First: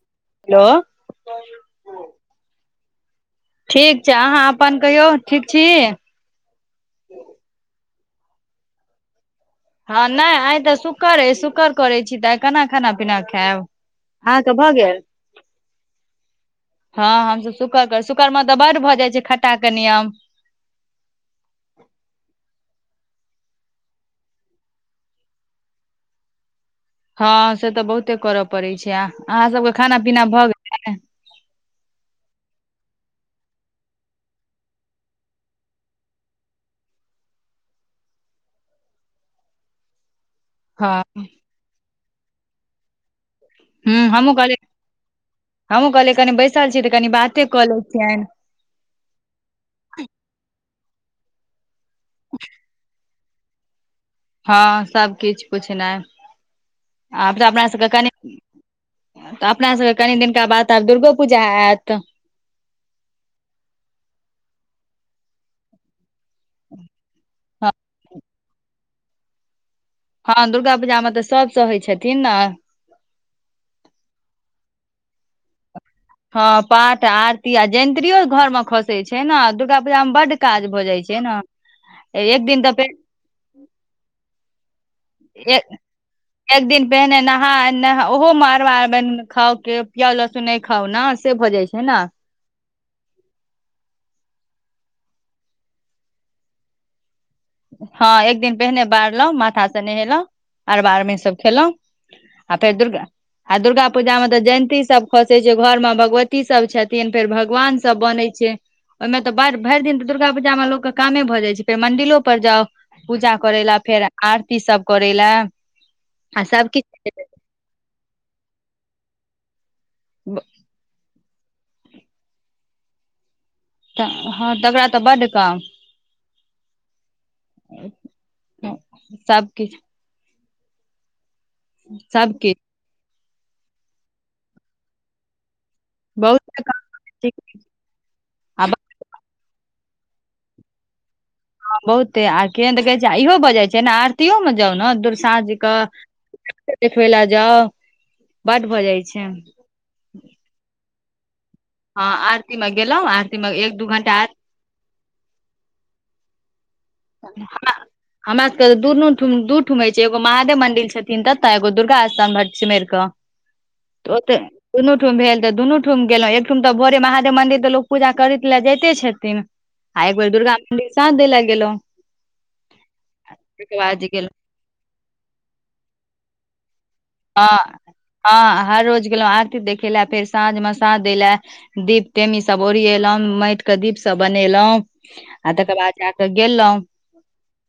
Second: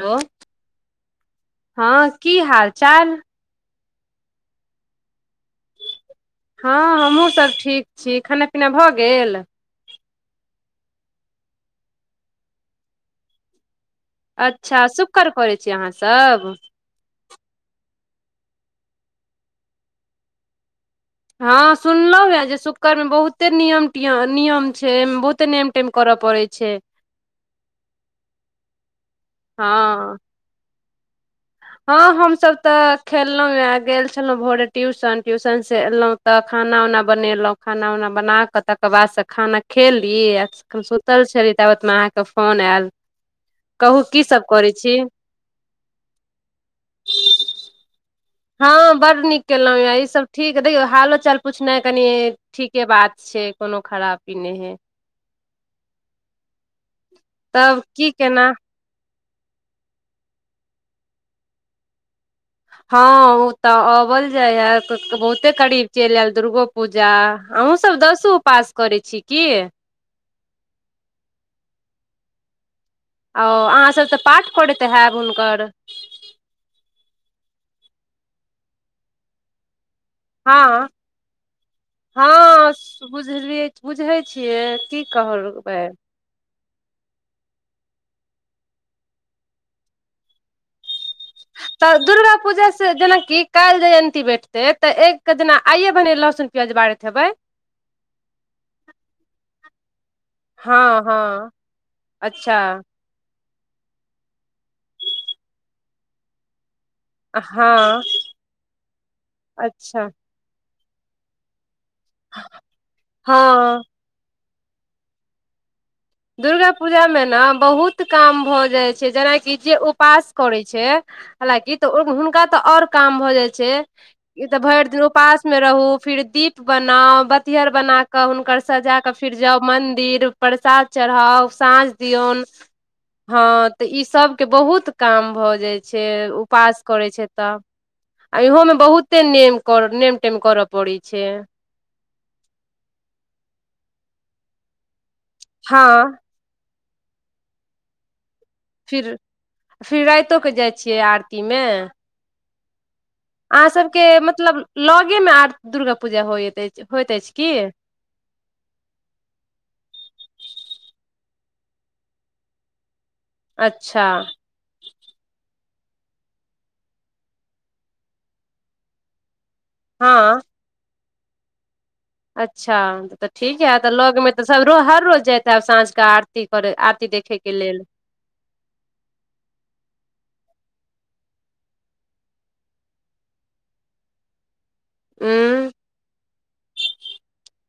Hello हँ की हाल चाल ठीक छैय अहाँ अपन कहियौ ठीक छी हँ हमहूँ सब ठीक छी खाना पीना भऽ गेल हँ नै आइ तऽ शुक्र अइ शुक्र करै छी तऽ आइ केना खाना पीना खाएब अच्छा शुकर करै छीयै अहाँसब हँ हमसब शुकर शुकरमे तऽ बड्ड भऽ जाइ छैय खट्टा के नियम हँ सुनलौ हे जे शुकर मे बहुते नियम टियम नियम छैय ए मे बहुते नेम टेम करऽ पड़ै छैय छैय हँ से तऽ बहुते करऽ पड़ै छै आ अहाँ सबके खाना हँ पीना भऽ गेल हँ हमसब तऽ खेलौं गेल छलौं भोरे ट्यूशन ट्यूशन स एलौं तऽ खाना उना बनेलौं खाना उना बनाकऽ तकर बाद स खाना खेलिए हम हँ सुतल छली ताबेत मे अहाँके फोन आयल कहू की सब करै छी हमूँ कहलियै कनी बैसल छीयै तऽ कनी बाते कऽ लै छियनि हँं बड नीक केलौं या इ सब ठीक देखियौ हालो चाल पूछनाए कनी ठीके बात छैय कोनो खराप हँ सबकिछ पुछनाइ आब तऽ अमरा तब सबके की कनि केना तऽ अपना सबके कनि दिनका बाद आब त दुर्गो पूजा एत हँ ओ तऽ अबल जाय या बहुते करीब चैल आयल दुर्गो पूजा अहु सब दसो उपास करै छीयै की हँ दुर्गा पूजा मे तऽ सब सहै छथिन न ओ अहाँसब तऽ पाठ करैत हैब हुनकर हँ पाठ आरती आ जंयत्रीयो घर म खसै छैय न दुर्गा पूजा मे बड्ड काज भ हँ जाइ छैय न एक दिन तऽ फे बुझलिय बुझै छियै की कहलबै एक दिन पहिने नहा नह ओहो मे अरबा अरबैन खाऊ के प्याज लहसुन नै खाउ न तऽ दुर्गा पूजा स जेनाकि काल्हि जयन्ती बैठते तऽ एक के जेना आई भने लहसुन प्याज बारैत हेबै हँ एक दिन पहिने बारलौ माथा से नहेलौ हँ अरबा अरबैन सभ हँ खेलौ आ फेर अच्छा दुर्गा आ दुर्गा पूजा मे तऽ जयन्ती सब खसै छै घर मे भगवती सब छथि [unintelligible] भगवान सब हँ बनै छै ओहिमे तऽ भरि दिन अच्छा तऽ दुर्गा पूजा मे लोक कामे भऽ जाइ छै फेर मंडिलो पर जाउ पूजा करै ला हँ फेर आरती सब करै लए दुर्गा पुजामे न बहुत काम भऽ जाइ छै जेनाकि जे ओ पास करै छै हालकि तऽ ओइ मऽ हुनका तऽ आओर काम भऽ जाइ छै ई हँ तऽ तकरा भैर दिन बड्ड उपास काम मऽ रहू फिर दीप बनाउ बतिहर बना कऽ हुनकर सजा कऽ फिर जाउ सबकिछु मंदिर प्रसाद चढ़ाउ साँझ दियऔन सबकिछु हँ तऽ इ सब केँ बहुत काम भऽ जाय छै उपास करै छै तऽ आ इहो मे बहुते नेम कर नेमटेम करऽ पड़े छै हँ बहुते आ केहन तऽ कहै छै आ इहो भऽ जाय छै नऽ आरतीयो मऽ जाउ नऽ दूर साँझ कऽ हँ [unintelligible] देखबै लऽ जाउ बड्ड भऽ फिर जाइ छै फिर राइतो कऽ जाइ छियै आरतीमे हँ आरती मऽ गेलै आ अहाँ सभ केँ मतलब लगे मे आर दुर्गा पूजा होइत अछि होइत अछि की हमरा सब केँ तऽ दुनू ठूम - दू ठुम होइ छै एगो महादेव मंदिर छथिन तेतऽ एगो दुर्गा स्थान भटसिमैर कऽ अच्छा तऽ ओतय दुनू ठूम भेल तऽ दुनू ठूम गेलहुँ एक ठूम तऽ भोरे महादेव मन्दिर तऽ लोक पूजा करैत लऽ जाइते छथिन आ एक बेर हँ दुर्गा मंदिर साँझ दैय लऽ गेलैहुँ अच्छा तऽ ठीक है तऽ बाद जे लग गेलहुँ मे तऽ सब रोज - हर रोज जाइत हैब साँझ कऽ आरती करै आरती देख हँ - हँ हर रोज गेलहुँ आरती देखे लऽ फेर साँझ मऽ साँझ दै लऽ दीप टेमी सब ओरएलहुँं माइट कऽ दीप सब बनेलहुॅं आ उंम्म तकर बाद जा कऽ गेलहुँ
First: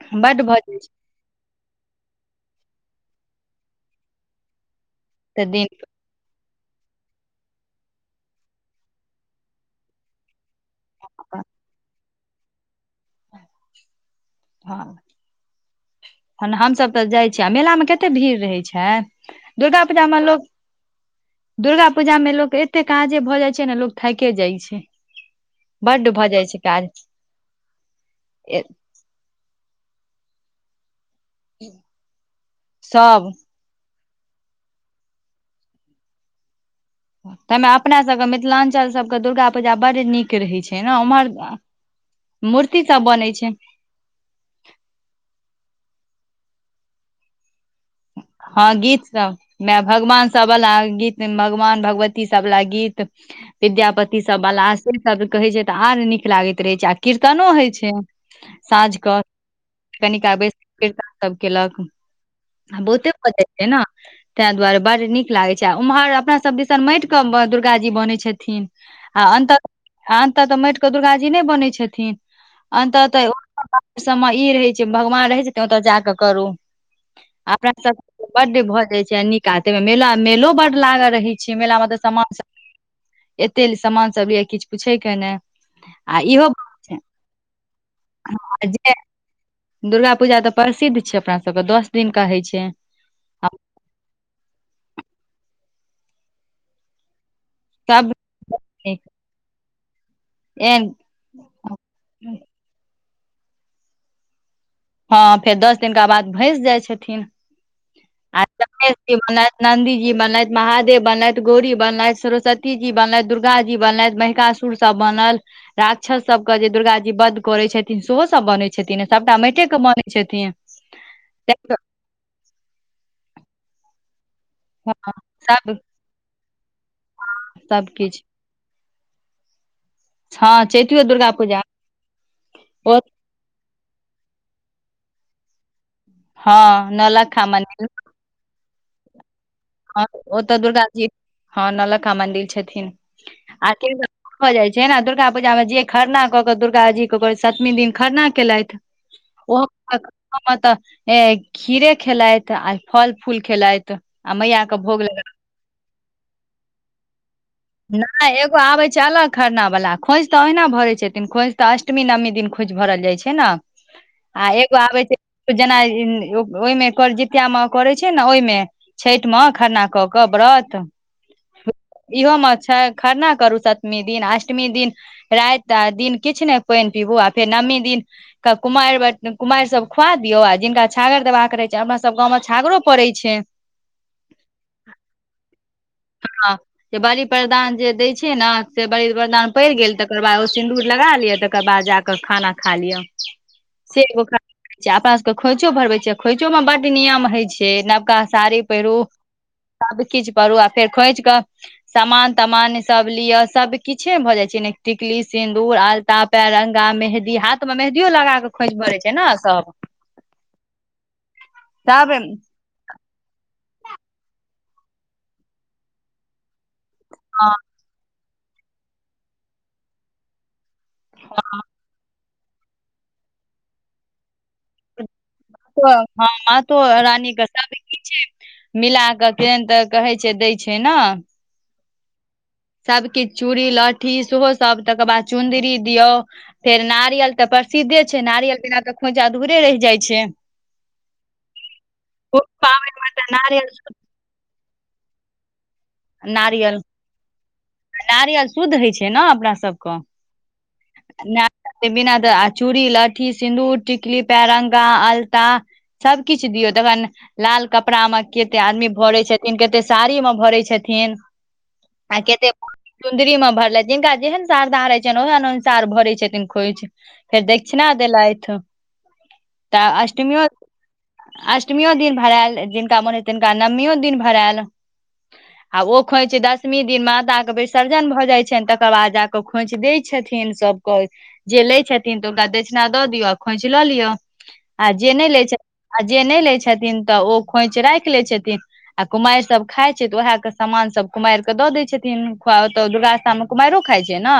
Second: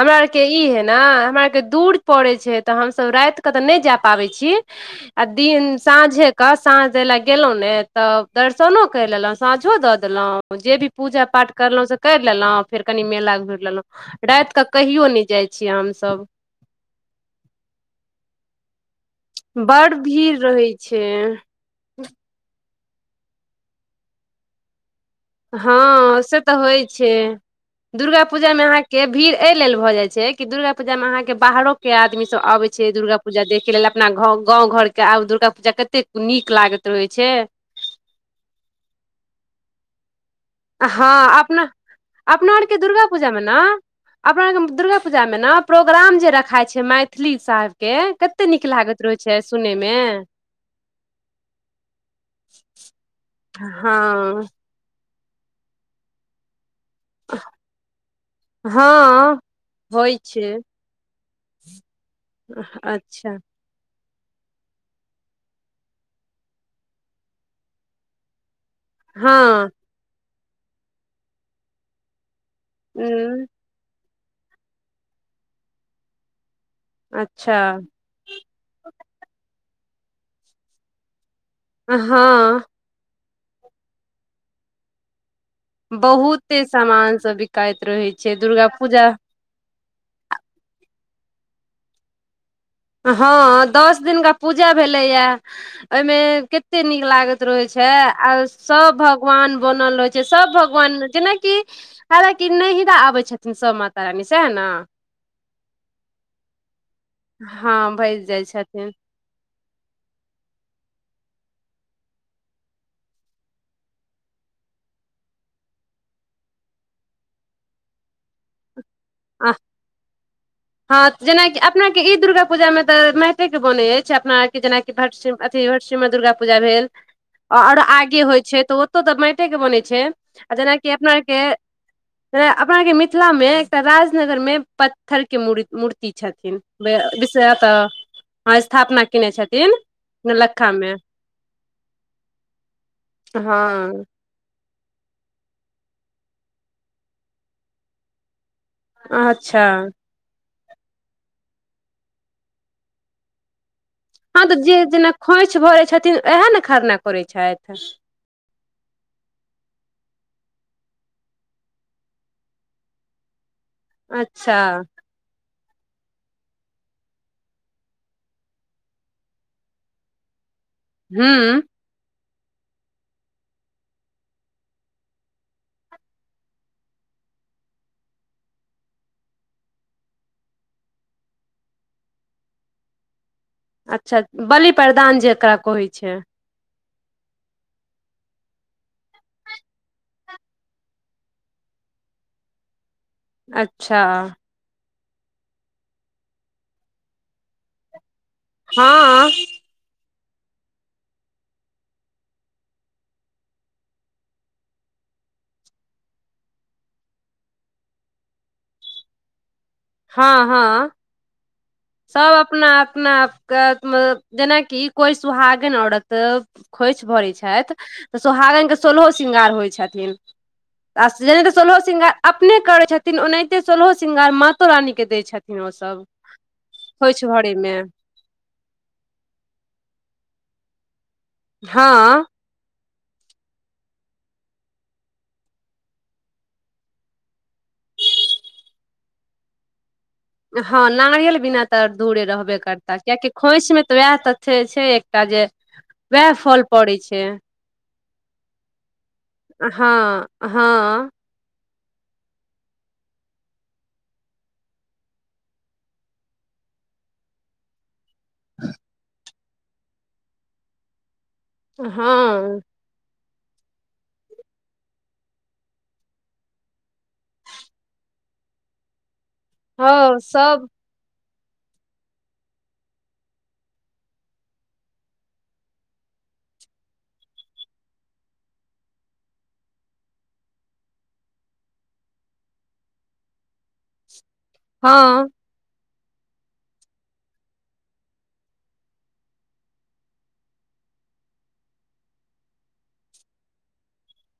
हमरा बड्ड आरकेँ भऽ ई जाइ है छै नऽ हमरा आरकेँ दूर परै छै तऽ हमसब राइत कऽ तऽ नय जेय पावैय छी आ दिन साँझे कऽ साँझ दै लेऽ गेलहुॅं ने तब दर्शनो कैर लेलहुँ साँझो दऽ देलहुॅं जे भी पूजा पाठ करलहुँ से कैर लेलहुँ फेर कनि मेला घुइर लेलहुँ राइत तऽ हँ कहियो नय जाइ छी हमसभ हन हमसभ तऽ जाइ छी आ मेला मऽ कते भीड़ रहै छै दुर्गा बड़ पजा मऽ भीड़ लोक रहै छै दुर्गा पूजा मे लोक एते काजे भऽ जाइ छै नऽ लोक थाइके जाइ छै बड्ड हँ भऽ से जाइ तऽ होइ काज छै दुर्गा पूजामे अहाँकेँ भीड़ ऐ लेल भऽ जाइ छै कि दुर्गा पूजा मे अहाँकेँ बाहरो केँ आदमी सब अबै छै दुर्गा सभ पूजा देखै लेल आ अपना घ - गाँव घर केँ आब दुर्गा पूजा कतेक नीक लागैत रहै छै ताहिमे अपना सबके मिथिलांचल सब कऽ दुर्गापूजा बड्ड नीक रहै छै ने ओम्हर हँ अपना - अपना आर केँ मूर्ति सब दुर्गा बनै पूजामे छै नऽ अपना आर केँ दुर्गा पूजा मे नऽ प्रोग्राम जे रखाय छै मैथिली साहेब केँ के हँ गीत सब मै भगवान सब बला गीत भगवान भगवती सबवला गीत विद्यापति हँ सबवाल से सब कहै छै तऽ आर नीक लागैत रहै छै आ कीर्तनो होइ छै साँझ कऽ हँ होइ कनि काल छै बैस कऽ किर्तन सभ केलक [unintelligible] ओते भऽ जाय छै नऽ तैय दुआरे बड्ड नीक लागे छै आ उम्हर अपना सब दिसन माटि कऽ ब - दुर्गा जी बनै छथिन आ हँ अन्तः - अन्तः तऽ माटिकेँ दुर्गा जी नय बनै छथिन अन्तः तऽ उ बाहर सममे ई रहै छै भगवान रहै छै ओतऽ जा कऽ करू अच्छा अपना सब बड्ड भऽ जाइ छै आ निका आ तैय मे मेला - मेलो बड्ड लागल रहैत छै मेलामे तऽ सामान सब हँ एते सामान सब लिय किछ पूछे कऽ नय बहुते सामान सब बिकाइत रहे छै आ दुर्गा जे पूजा दुर्गा पूजा तऽ प्रसिद्ध छै अपना सभ कऽ दस दिन का होइ छै आ हँ दस दिन का पूजा भेलैया ओई मे केते नीक लागत रह छै सब आ सब भगवान बनल रहय छै सब एहन भगवान जेनाकि हालांकि नैहरा आबै छथिन सब माता रानी सएह न हँ फेर दस दिनका बाद भइस जाइ छथिन हँ भैस आ जाइ छथिन। गणेश बनलथि नन्दी जी बनलथि महादेव बनलथि गौरी बनलथि सरस्वती जी बनलथि दुर्गा जी बनलथि महि सा सुर सब बनल राक्षस सब क जे दुर्गा जी वध करे छथिन सेहो सब बनै छै छथि सबटा आ मैटे के बनै छथिन हँ जेनाकि अपना के ई दुर्गा पूजा मे तऽ मैटे के बने अछि अपना जेनाकि हँ भटसिम अथी सब भटसिमर दुर्गा पूजा भेल आ आर आगे सबकिछ होइ छै तऽ ओ ओतऽ तऽ मैटे के बनै छै आ हँ जेनाकि चैतियो अपना आर दुर्गा के पूजा अपना आर के ओ मिथिला मे तऽ राजनगर मे पत्थर के म मूर्ति छथिन हँ विष नौलक्खा अत मंदिर हँ स्थापना केने छथि हँ ओ तऽ दुर्गा जी हँ नौलखा मंदिर छथिन आ हँ हो जाइ छै न दुर्गा पूजा मे जे खरना कऽ कऽ दुर्गा जी के सतमी दिन खरना केलथि अच्छा ओ [unintelligible] हम तऽ ए खीरे खेलथि आ फल फूल खेलथि आ हँ तऽ मैया जे के भोग जेना लग खोंइछ भरै छथिन उएह ने खरना करै छथि आ एगो आबे छै अलग खरना वला खोंइछ तऽ ओहिना भरे छथिन खोज तऽ अष्टमी नवमी दिन खोइछ भरल जाइ छै ने आ अच्छा एगो आबै छय जेना ओहिमे जितियामे करै छै ने ओइमे छठि मे खरना कऽ कऽ व्रत हूं इहोमे छै खरना करू सतमी दिन अष्टमी दिन राति आ दिन किछ नय पानि पीबू आ फेर नवमी दिन कुमारि बट कुमारि सब खुआ दियौ आ जिनका छागर देबाक रहैत छै हमरा सभ गांव मे छागरो पड़ै छै अच्छा बलि प्रदान जेका कहै छै हँ जे बलि प्रदान जे दय छै न से बली प्रदान पड़ि गेल तकर बाद ओ सिंन्दूर लगा लिय तकर बाद जाक कऽ खाना खा लिअ से अच्छा एगो ख अपना सब के खोइछो भरवै छै खोइछो मे बड नियम होय छै नवका साड़ी पहिरु हँ सबकीछ करु आ फेर खोइछ कऽ सामान तामान सब लिअ सभकिछे भऽ जाइ छै टिकली सिन्दूर आलता पैरंगा मेहदी हाथ मे मेहदियो लगा क खोंइछ भड़य छै ने सब हँ हँ तब सब अपना अपना आप क जेनाकि कोइ सुहागन औरत खोइछ भरै हँ छथि तऽ सोहागनके सोलहो श्रींगार होय छथिन आ जेनाहिते सोलहो श्रृंगार अपने करैत छथिन ओनाहिते सोलहो श्रृंगार मातो रानीके दैत छथिन छथिन तो ओसभ हँ मातो खोइछ रानी के भरे सब मे कीछे मिला कऽ केहन तऽ कहै छै दै छै न हँ सब कीछ चूड़ी लहठी सेहो सब तकर बाद चुन्दरी दियौ फेर नारियल तऽ प्रसिद्धे छै नारियल बीना तऽ खोंइछ अधूरे रहि जाइ छै हँ नारियल बिना तऽ अधूरे ओ रहबे करता पाबनिमे तऽ कियाकि नारियल खोंइछ मे तऽ वएह त छै छै एकटा जे वएह फल नारियल पड़ै छै नारियल शुद्ध होइ छै न अपना हँ हँ सभक ना बिना दऽ आ चूड़ी लहठी सिन्दूर टिकली पैररंगा अलता सबकिछ दियौ दखन लाल कपड़ा मे केते आदमी भरै छथिन केते साड़ी मे भरै छथिन आ केते हँ चुन्दरी मे भरलथि जिनका जेहन श्रधा रहै छनि ओहन अनुसार भरै छथिन खोइछ फेर दक्षिणा देलथि तऽ हँ अष्टमीयो सब अष्टमियो दिन भरायल जिनका मोन हएतै तिनका नओमियो दिन भरायल आ ओ खोंइछ दसमी दिन मादा के विसर्जन भए जाय छनि तकर बाद जाके खोंइछ देय छथिन सबक जे लै छथिन तऽ हुनका दक्षिणा दऽ दियऔन आ खोइछ लऽ लिअ आ हँ जे नै लय छथि आ जे नै लै छथिन तऽ ओ खोंइछ राखि लै छथिन आ कुमारि सब खाय छै तऽ ओएह क सामान सब कुमारि कऽ दऽ दै छथिन ओतऽ दुर्गास्थानमे कुमारि खाइ छै न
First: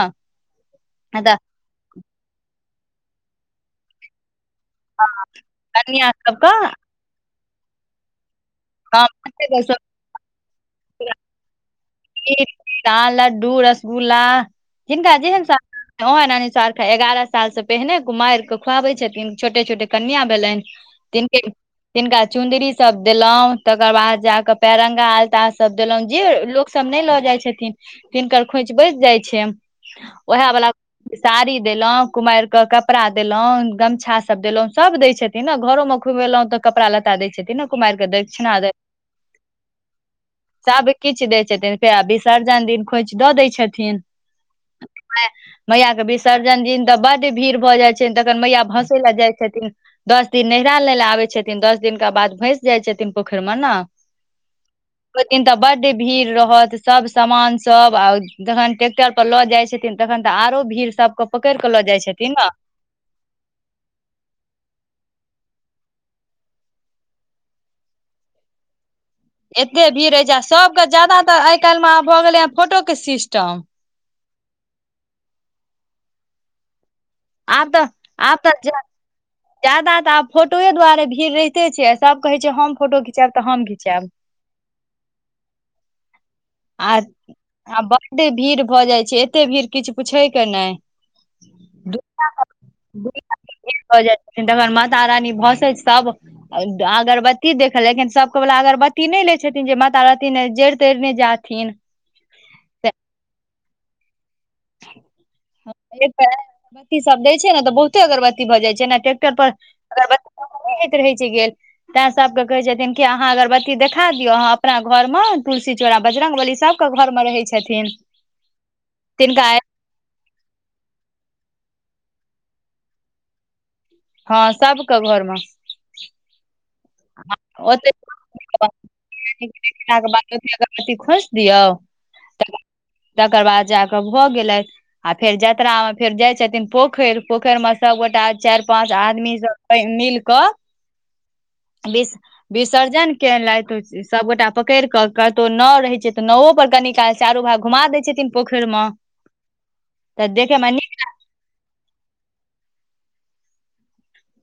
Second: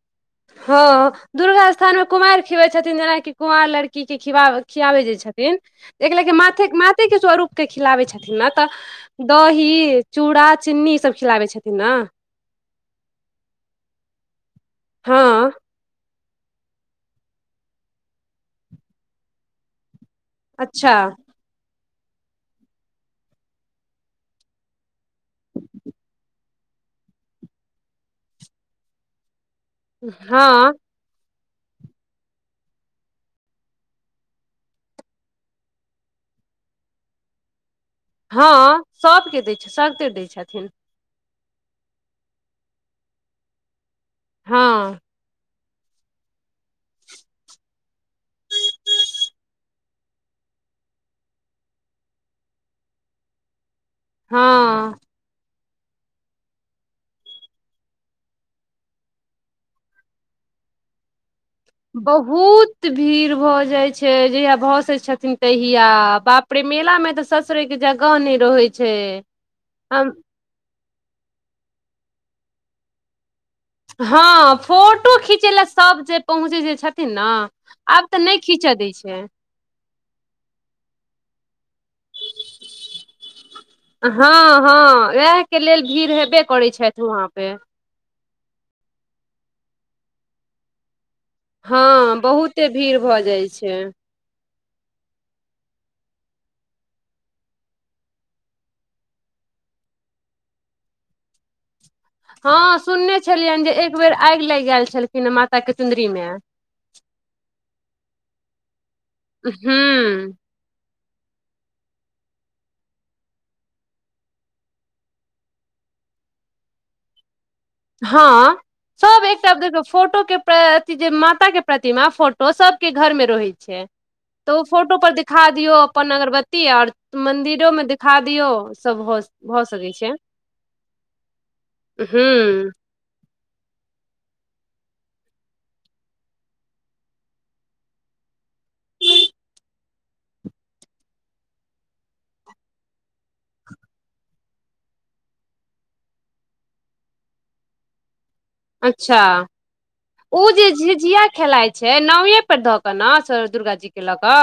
हँ दुर्गा स्थानमे कुमारि खिआबै छथिन जेनाकि कुवारि लड़कीके खिआब खियाबै जे छथिन कनिया एक लेखे माथे माते के स्वरूप के खिलाबै छथिन न तऽ दही सबके चूड़ा चीनी ई सब खिलाबै छथिन न [unintelligible] लड्डू रसगुल्ला जिनका जेहन हँ सध्दा हँ नानी [unintelligible] एगारह साल से पहिने कुमारिक के खुआवे छथिन छोटे छोटे कन्य भेलनि अच्छा तिनके तिनका चुंदरी सब देलौ तकर बाद जाक पेरंगा आलता सब देलौ जे लोक सब नै लऽ जाय छथिन तिनकर खोछ बैच जाइ छै ओएह बला हँ साड़ी देलौ कुमारि क कपड़ा देलौ गमछा सब देलौ सब दै छथिन तै न घरो मे खुएलहुँ तऽ कपड़ा लता दै छथिन न कुमारी के दै हँ दक्षिणा सबके दै छै सैगतर दै छथिन किछ दै छथिन रुपेया आ विसर्जन दिन खोइछ दऽ दै छथिन हँ मैया के विसर्जन दिन तऽ बड भीड़ भऽ जाइ छनि तखन मैया भसै लए जाइ छथिन दस दिन नैरा लै लए आबै छथिन दस दिनका बाद भैस जाइ छथिन पोखरिमे न हँ ओ दिन तऽ बड्ड भीड़ रहत सब समान सब आ जखन ट्रेक्टर प लऽ जाइ छथिन तखन तऽ आरो भीड़ सबक बहुत भीड़ भऽ जाइ छै जहिया भसै छथिन तहिया बाप रे मेला मे तऽ सस ससरै के जगह नै रहै छै एते भीड़ हम रहय छै सबके जाद तर आइ काल्हि मे भऽ गेलै हँ फोटो के सिस्टम हँ फोटो खींचै लऽ सब जे पहुँचे जे छथि न आब तऽ नै खीचऽ दै छै जादा तऽ आब फोटोए दुआरे भीड़ रहिते छै सब कहै छै हम फोटो घिचाब तऽ हम घिचाब हँ हँ वएह के लेल भीड़ हेबे करै छथि वहाँ पे आ बड्ड भीड़ भऽ जाइ छै एते भीड़ किछु पूछय के नै हँ बहुते भीड़ भऽ जाइ छै ति घर म तारानी बहुत से सब [unintelligible] अगरबती देख लेकिन सबके वला अगरबत्ती नै लै छथिन जे माता रहथीन जैड़ तरिने जा थीन हँ सुनने छलियनि जे एक बेर आगि लागि गेल छलखिन माता के चुन्दरी मे अरबत्ती सब दै छै ने तऽ बहुते अगरबती भऽ जाइ छै ने ट्रैक्टर पर अगरबती हूँ नै होइत रहै छै गेल तैं सबके कहे छथिन कि अहाँ अगरबत्ती देखा दियौ अहाँ अपना घर मे तुलसी चोरा बजरंगबली सब घर मे रहै छै हँ [inaudible] सब एकटा देखियो फोटो केँ अथी जे माता केँ प्रतिमा फोटो सब केँ घर मे रहै छै तऽ हँ ओ फोटो सबके पर घर मे दिखा दियौ अपन अगरबत्ती और तऽ मन्दिरोमे ओते देखा दियौ सभ भऽ भऽ सकै घंटा के छै बाद अगरबत्ती खोसि दियौ [inaudible] हूँ तकर बाद जा कऽ भऽ गेलै आ फेर जातरा मे फेर जाय छथिन पोखर पोखर में सबगोटा चार पांच आदमी सब मिल कऽ [inaudible] विस विसर्जन केलथि सबगोटा पकड़ कऽ कतै नाव रहै छै तऽ नावो पर कनी काल चारू भाग घुमा दय छथिन पोखरि मे अच्छा तऽ [inaudible] ओ देखे जे मे नीक झिझिया खेलाइत छै नावए पर धऽ कऽ न दुर्गा जी कऽ लऽ कऽ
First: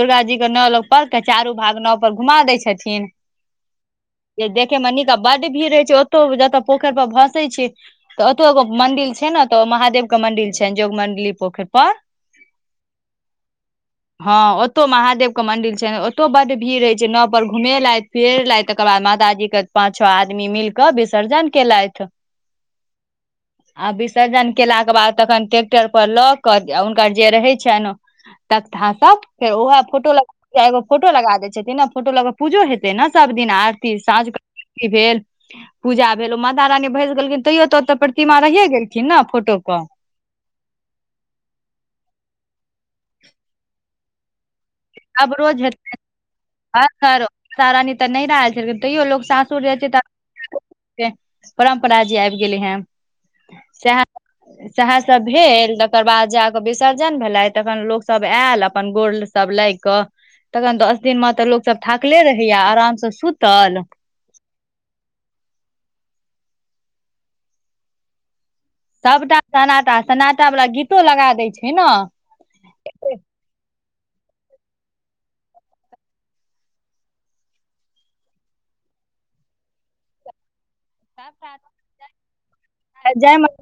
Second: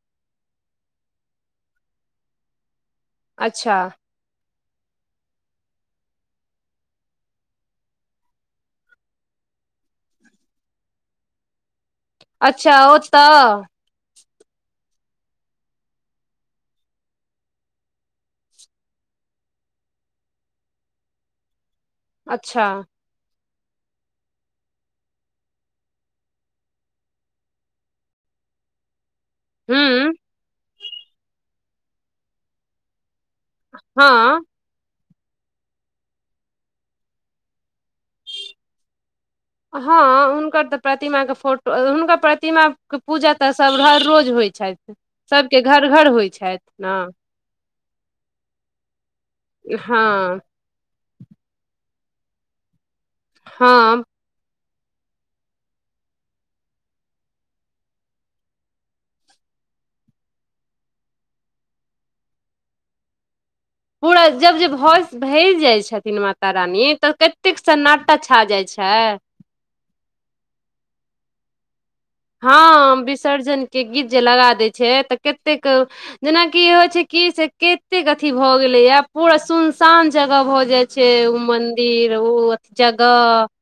दुर्गा जी कऽ नाव लो पर तऽ चारू भाग नाव पर घुमा दै छथिन अच्छा जे देखे मे निका बड भीड़ रहै छै ओतौ जतय पोखर पर भसै छै तऽ ओतो एगो मंदिल छै ने तऽ महादेव कऽ मंदिल छैनि जोग मंडली पोखर पर अच्छ ओ तऽ हँ ओतो महादेव के मंदिर छैन ओतौ बड्ड भीड़ रहय छै नाव पर घूमे लैत पीहिलैथ तकर बाद माताजी कऽ पांच छओ आदमी मिल कऽ विसर्जन कैलेथ अच्छा [inaudible] आ विसर्जन केला कऽ बाद तखन ट्रैेक्टर पर लऽ कऽ हुनकर जे रहै छैन तकथा सब फेर उह फोटो हूँ लग एगो फोटो लगा दय छथिन ने फोटो लग पूजो हेतै न सभ दिन आरती साँझ कऽ हँ आरती भेल पूजा भेल ओ माता रानी भस गेलखिन तैयो तऽ ओ तऽ प्रतिमा रहियए गेलखिन न फोटो पर हँ हुनकर तऽ प्रतिमाक फोटो हुनका प्रतिमाक पूजा तऽ सभ हर रोज होइ छैथ आब रोज हेतै ने [unintelligible] हँ परम्परा जे आबि गेलै है [inaudible] सेहा हँ सेहे सब भेल तकर बाद जाके विसर्जन भेले तखन लोक सब आयल अपन गोर सब लाग कऽ तखन दस दिन मे तऽ लोको सब थाकले रहैया आराम सऽ सुतल पूरा जब जे भ भज जाय छथिन माता रानी तऽ कते सन्नाटक छा जाय छै सबटा सनाटा सनाटा वला गीतो लगा दै छै न हँ विसर्जन केँ गीत जे लगा दै छै तऽ कतेक जेनाकि होय छै की से कतेक अथी भए गेले या पूरा सुनसान जगह भऽ जाय छै ओ मंदिर ओ अथी जगह जायमे